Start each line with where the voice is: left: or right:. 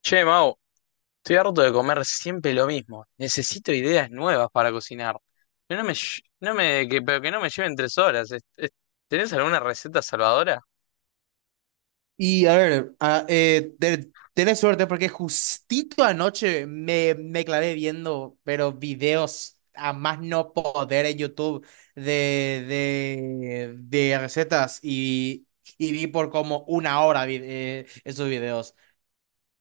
left: Che, Mau, estoy harto de comer siempre lo mismo. Necesito ideas nuevas para cocinar. Que no me, lle- no me, que, pero que no me lleven 3 horas. ¿Tenés alguna receta salvadora?
right: Y a ver, tenés suerte porque justito anoche me clavé viendo, pero videos a más no poder en YouTube de recetas y vi por como 1 hora esos videos.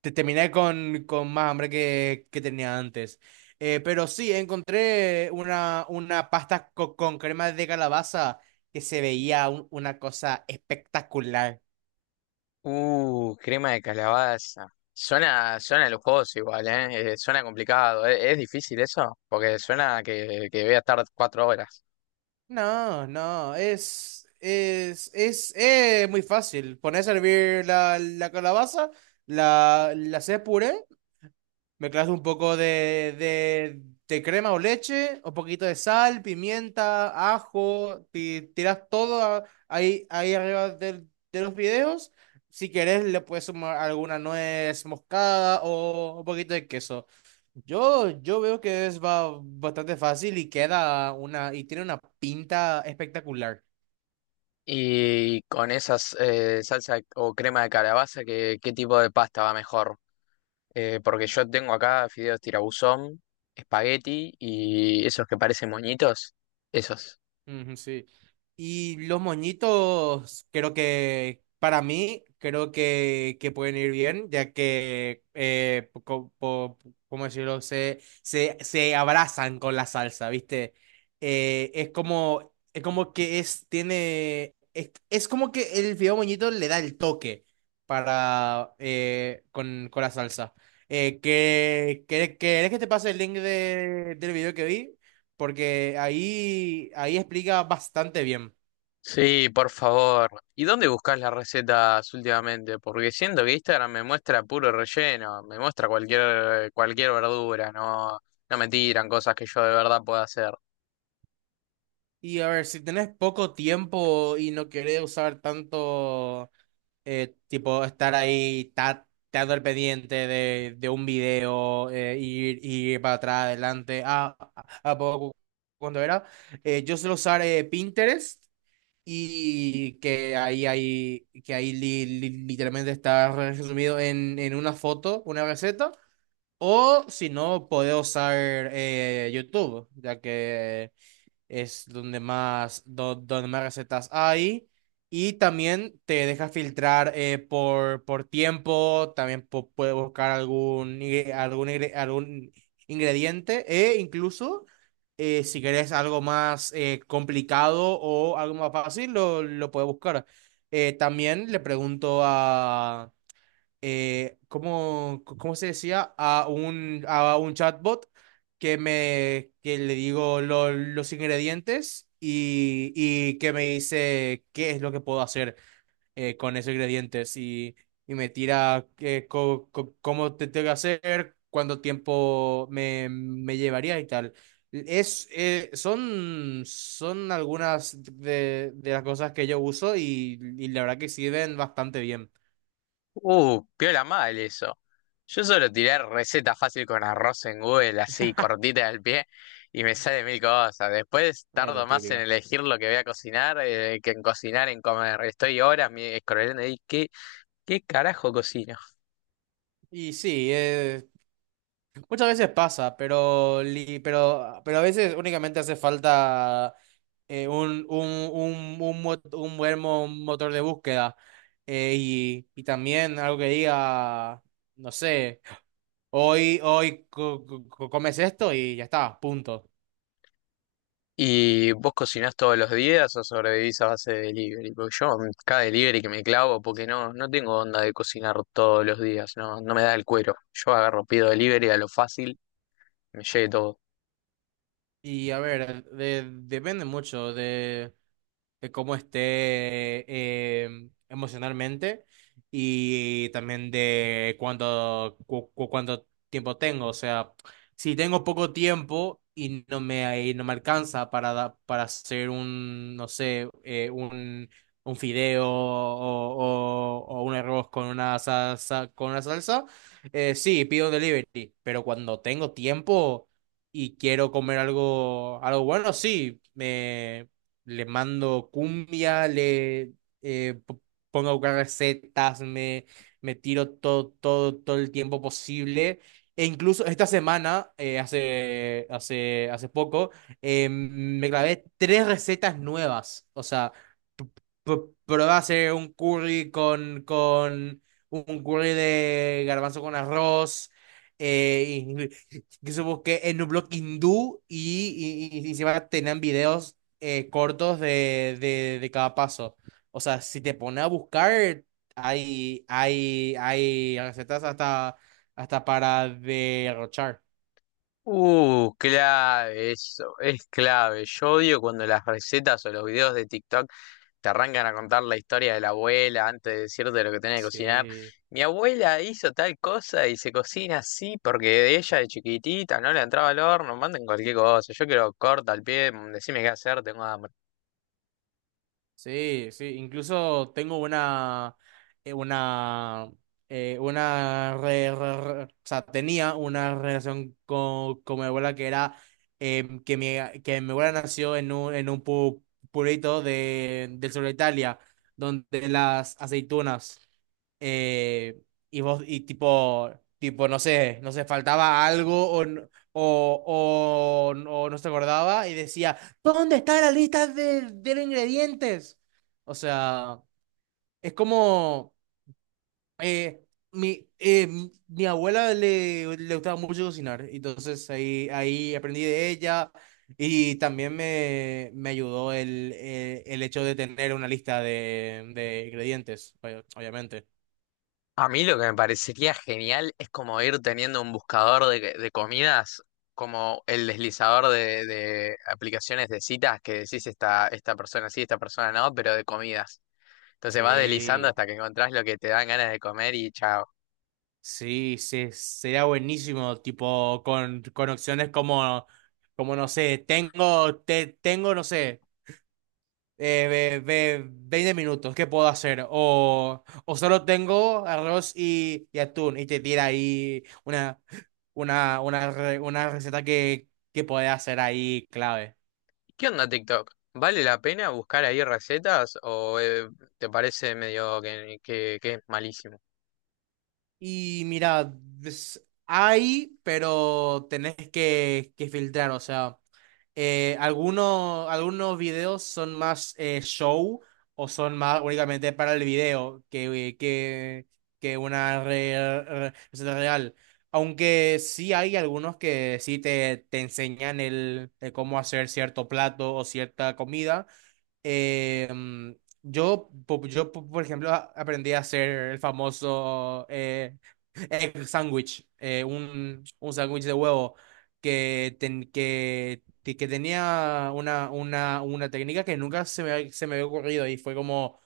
right: Terminé con más hambre que tenía antes. Pero sí, encontré una pasta con crema de calabaza que se veía una cosa espectacular.
left: Crema de calabaza. Suena lujoso igual, ¿eh? Suena complicado. ¿Es difícil eso? Porque suena que voy a estar 4 horas.
right: No, no, es muy fácil. Pones a hervir la calabaza, la haces puré. Mezclas un poco de crema o leche, un poquito de sal, pimienta, ajo, tiras todo ahí arriba de los videos. Si querés, le puedes sumar alguna nuez moscada o un poquito de queso. Yo veo que es bastante fácil y tiene una pinta espectacular.
left: Y con esas salsa o crema de calabaza, ¿qué tipo de pasta va mejor? Porque yo tengo acá fideos tirabuzón, espagueti y esos que parecen moñitos. Esos.
right: Ujú, sí. Y los moñitos, creo que para mí, creo que pueden ir bien, ¿cómo decirlo? Se abrazan con la salsa, ¿viste? Es como que el fideo moñito le da el toque para, con la salsa. ¿querés que te pase el link del video que vi? Porque ahí explica bastante bien.
left: Sí, por favor. ¿Y dónde buscas las recetas últimamente? Porque siento que Instagram me muestra puro relleno, me muestra cualquier verdura, no me tiran cosas que yo de verdad pueda hacer.
right: Y a ver, si tenés poco tiempo y no querés usar tanto, tipo, estar ahí tanto al pendiente de un video, ir para atrás, adelante, a poco, cuando era, yo suelo usar Pinterest. Hay que ahí literalmente está resumido en una foto, una receta. O si no, podés usar YouTube, ya que es donde más recetas hay. Y también te deja filtrar por tiempo, también puedes buscar algún ingrediente, e incluso si querés algo más complicado o algo más fácil, lo puedes buscar. También le pregunto ¿cómo se decía? A un chatbot que me que le digo los ingredientes y que me dice qué es lo que puedo hacer con esos ingredientes, y me tira cómo te tengo que hacer, cuánto tiempo me llevaría y tal. Son algunas de las cosas que yo uso, y la verdad que sirven bastante bien.
left: Piola mal eso. Yo solo tiré receta fácil con arroz en Google, así cortita al pie, y me sale mil cosas. Después
right: Es la
left: tardo más en
right: típica.
left: elegir lo que voy a cocinar que en cocinar, en comer. Estoy horas scrollando y ¿qué carajo cocino?
right: Y sí, muchas veces pasa, pero a veces únicamente hace falta eh, un, un, un buen motor de búsqueda, y también algo que diga, no sé, hoy comes esto y ya está, punto.
left: ¿Y vos cocinás todos los días o sobrevivís a base de delivery? Porque yo cada delivery que me clavo, porque no tengo onda de cocinar todos los días, no me da el cuero. Yo agarro, pido delivery a lo fácil, me llegue todo.
right: Y a ver, depende mucho de cómo esté emocionalmente y también de cuánto tiempo tengo. O sea, si tengo poco tiempo y y no me alcanza para hacer un, no sé, un, fideo, o un arroz con una salsa, sí, pido un delivery. Pero cuando tengo tiempo y quiero comer algo bueno, sí, le mando cumbia, eh, p- pongo a buscar recetas, me tiro todo, todo, todo el tiempo posible. E incluso esta semana, hace, hace poco, me grabé tres recetas nuevas. O sea, p- probé a hacer un curry con un curry de garbanzo con arroz. Eh, que supongo que en un blog hindú, y encima tenían videos cortos de cada paso. O sea, si te pones a buscar, hay recetas hasta para derrochar.
left: Clave, eso es clave. Yo odio cuando las recetas o los videos de TikTok te arrancan a contar la historia de la abuela antes de decirte lo que tenés que cocinar.
right: Sí.
left: Mi abuela hizo tal cosa y se cocina así porque de ella de chiquitita no le entraba al horno, manden cualquier cosa. Yo quiero corta al pie, decime qué hacer, tengo hambre.
right: Sí, sí, incluso tengo eh, una, una, o sea, tenía una relación con mi abuela que era em, que mi abuela nació en un pueblito del sur de Italia, donde las aceitunas, eh, y tipo, no sé, no sé, faltaba algo o, n- o no se acordaba y decía: ¿Dónde está la lista de los ingredientes? O sea, es como eh, mi abuela le gustaba mucho cocinar, entonces ahí aprendí de ella, y también me ayudó el hecho de tener una lista de ingredientes, obviamente.
left: A mí lo que me parecería genial es como ir teniendo un buscador de comidas, como el deslizador de aplicaciones de citas que decís esta persona sí, esta persona no, pero de comidas. Entonces vas deslizando
right: Sí,
left: hasta que encontrás lo que te dan ganas de comer y chao.
right: sí, sí, sería buenísimo, tipo con opciones como, como no sé, tengo, no sé. eh, 20 minutos, ¿qué puedo hacer? O solo tengo arroz y atún, y te tira ahí una receta que puedes hacer ahí, clave.
left: ¿Qué onda TikTok? ¿Vale la pena buscar ahí recetas o te parece medio que es malísimo?
right: Y mira, hay, pero tenés que filtrar, o sea, algunos videos son más show, o son más únicamente para el video que una receta real. Aunque sí hay algunos que sí te enseñan el cómo hacer cierto plato o cierta comida. eh, por ejemplo, aprendí a hacer el famoso egg sandwich, un sándwich de huevo que tenía una técnica que nunca se me había ocurrido, y fue como,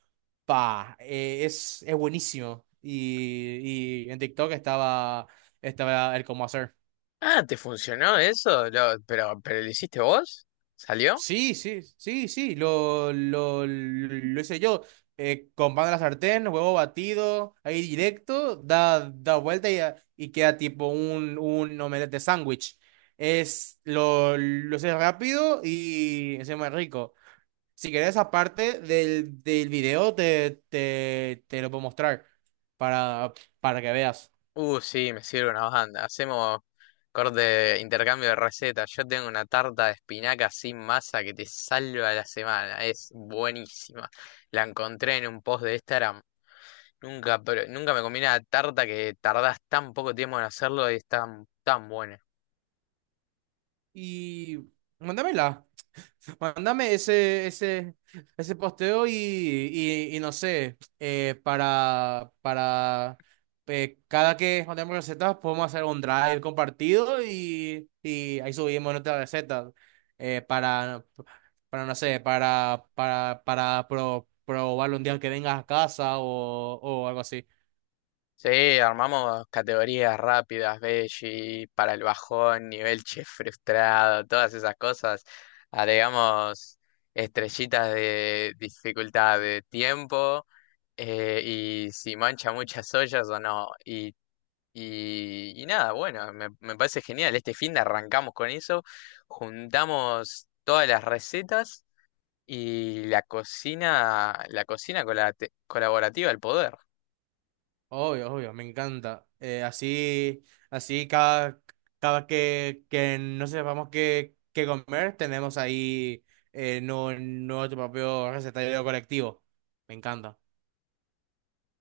right: es buenísimo. Y en TikTok estaba, estaba el cómo hacer.
left: Ah, ¿te funcionó eso? Pero, ¿pero lo hiciste vos? ¿Salió?
right: Sí, sí, sí, sí, lo hice yo. Con pan de la sartén, huevo batido, ahí directo, da vuelta y queda tipo un omelette de sándwich. Lo hice rápido, y encima es muy rico. Si querés, aparte del video, te lo puedo mostrar para, para que veas.
left: Sí, me sirve una banda. Hacemos corte, intercambio de recetas. Yo tengo una tarta de espinaca sin masa que te salva la semana. Es buenísima. La encontré en un post de Instagram. Nunca, pero nunca me comí una tarta que tardás tan poco tiempo en hacerlo y es tan, tan buena.
right: Y mándamela. Mándame ese posteo, y no sé, para cada que mandemos recetas podemos hacer un drive compartido, y ahí subimos nuestras recetas, eh, para, no sé, probarlo un día que vengas a casa, o algo así.
left: Sí, armamos categorías rápidas, veggie, para el bajón, nivel chef frustrado, todas esas cosas. Agregamos estrellitas de dificultad de tiempo y si mancha muchas ollas o no. Y nada, bueno, me parece genial. Este fin de arrancamos con eso, juntamos todas las recetas y la cocina con colaborativa al poder.
right: Obvio, obvio, me encanta. Así cada que no sepamos qué, qué comer, tenemos ahí nuestro propio recetario colectivo. Me encanta.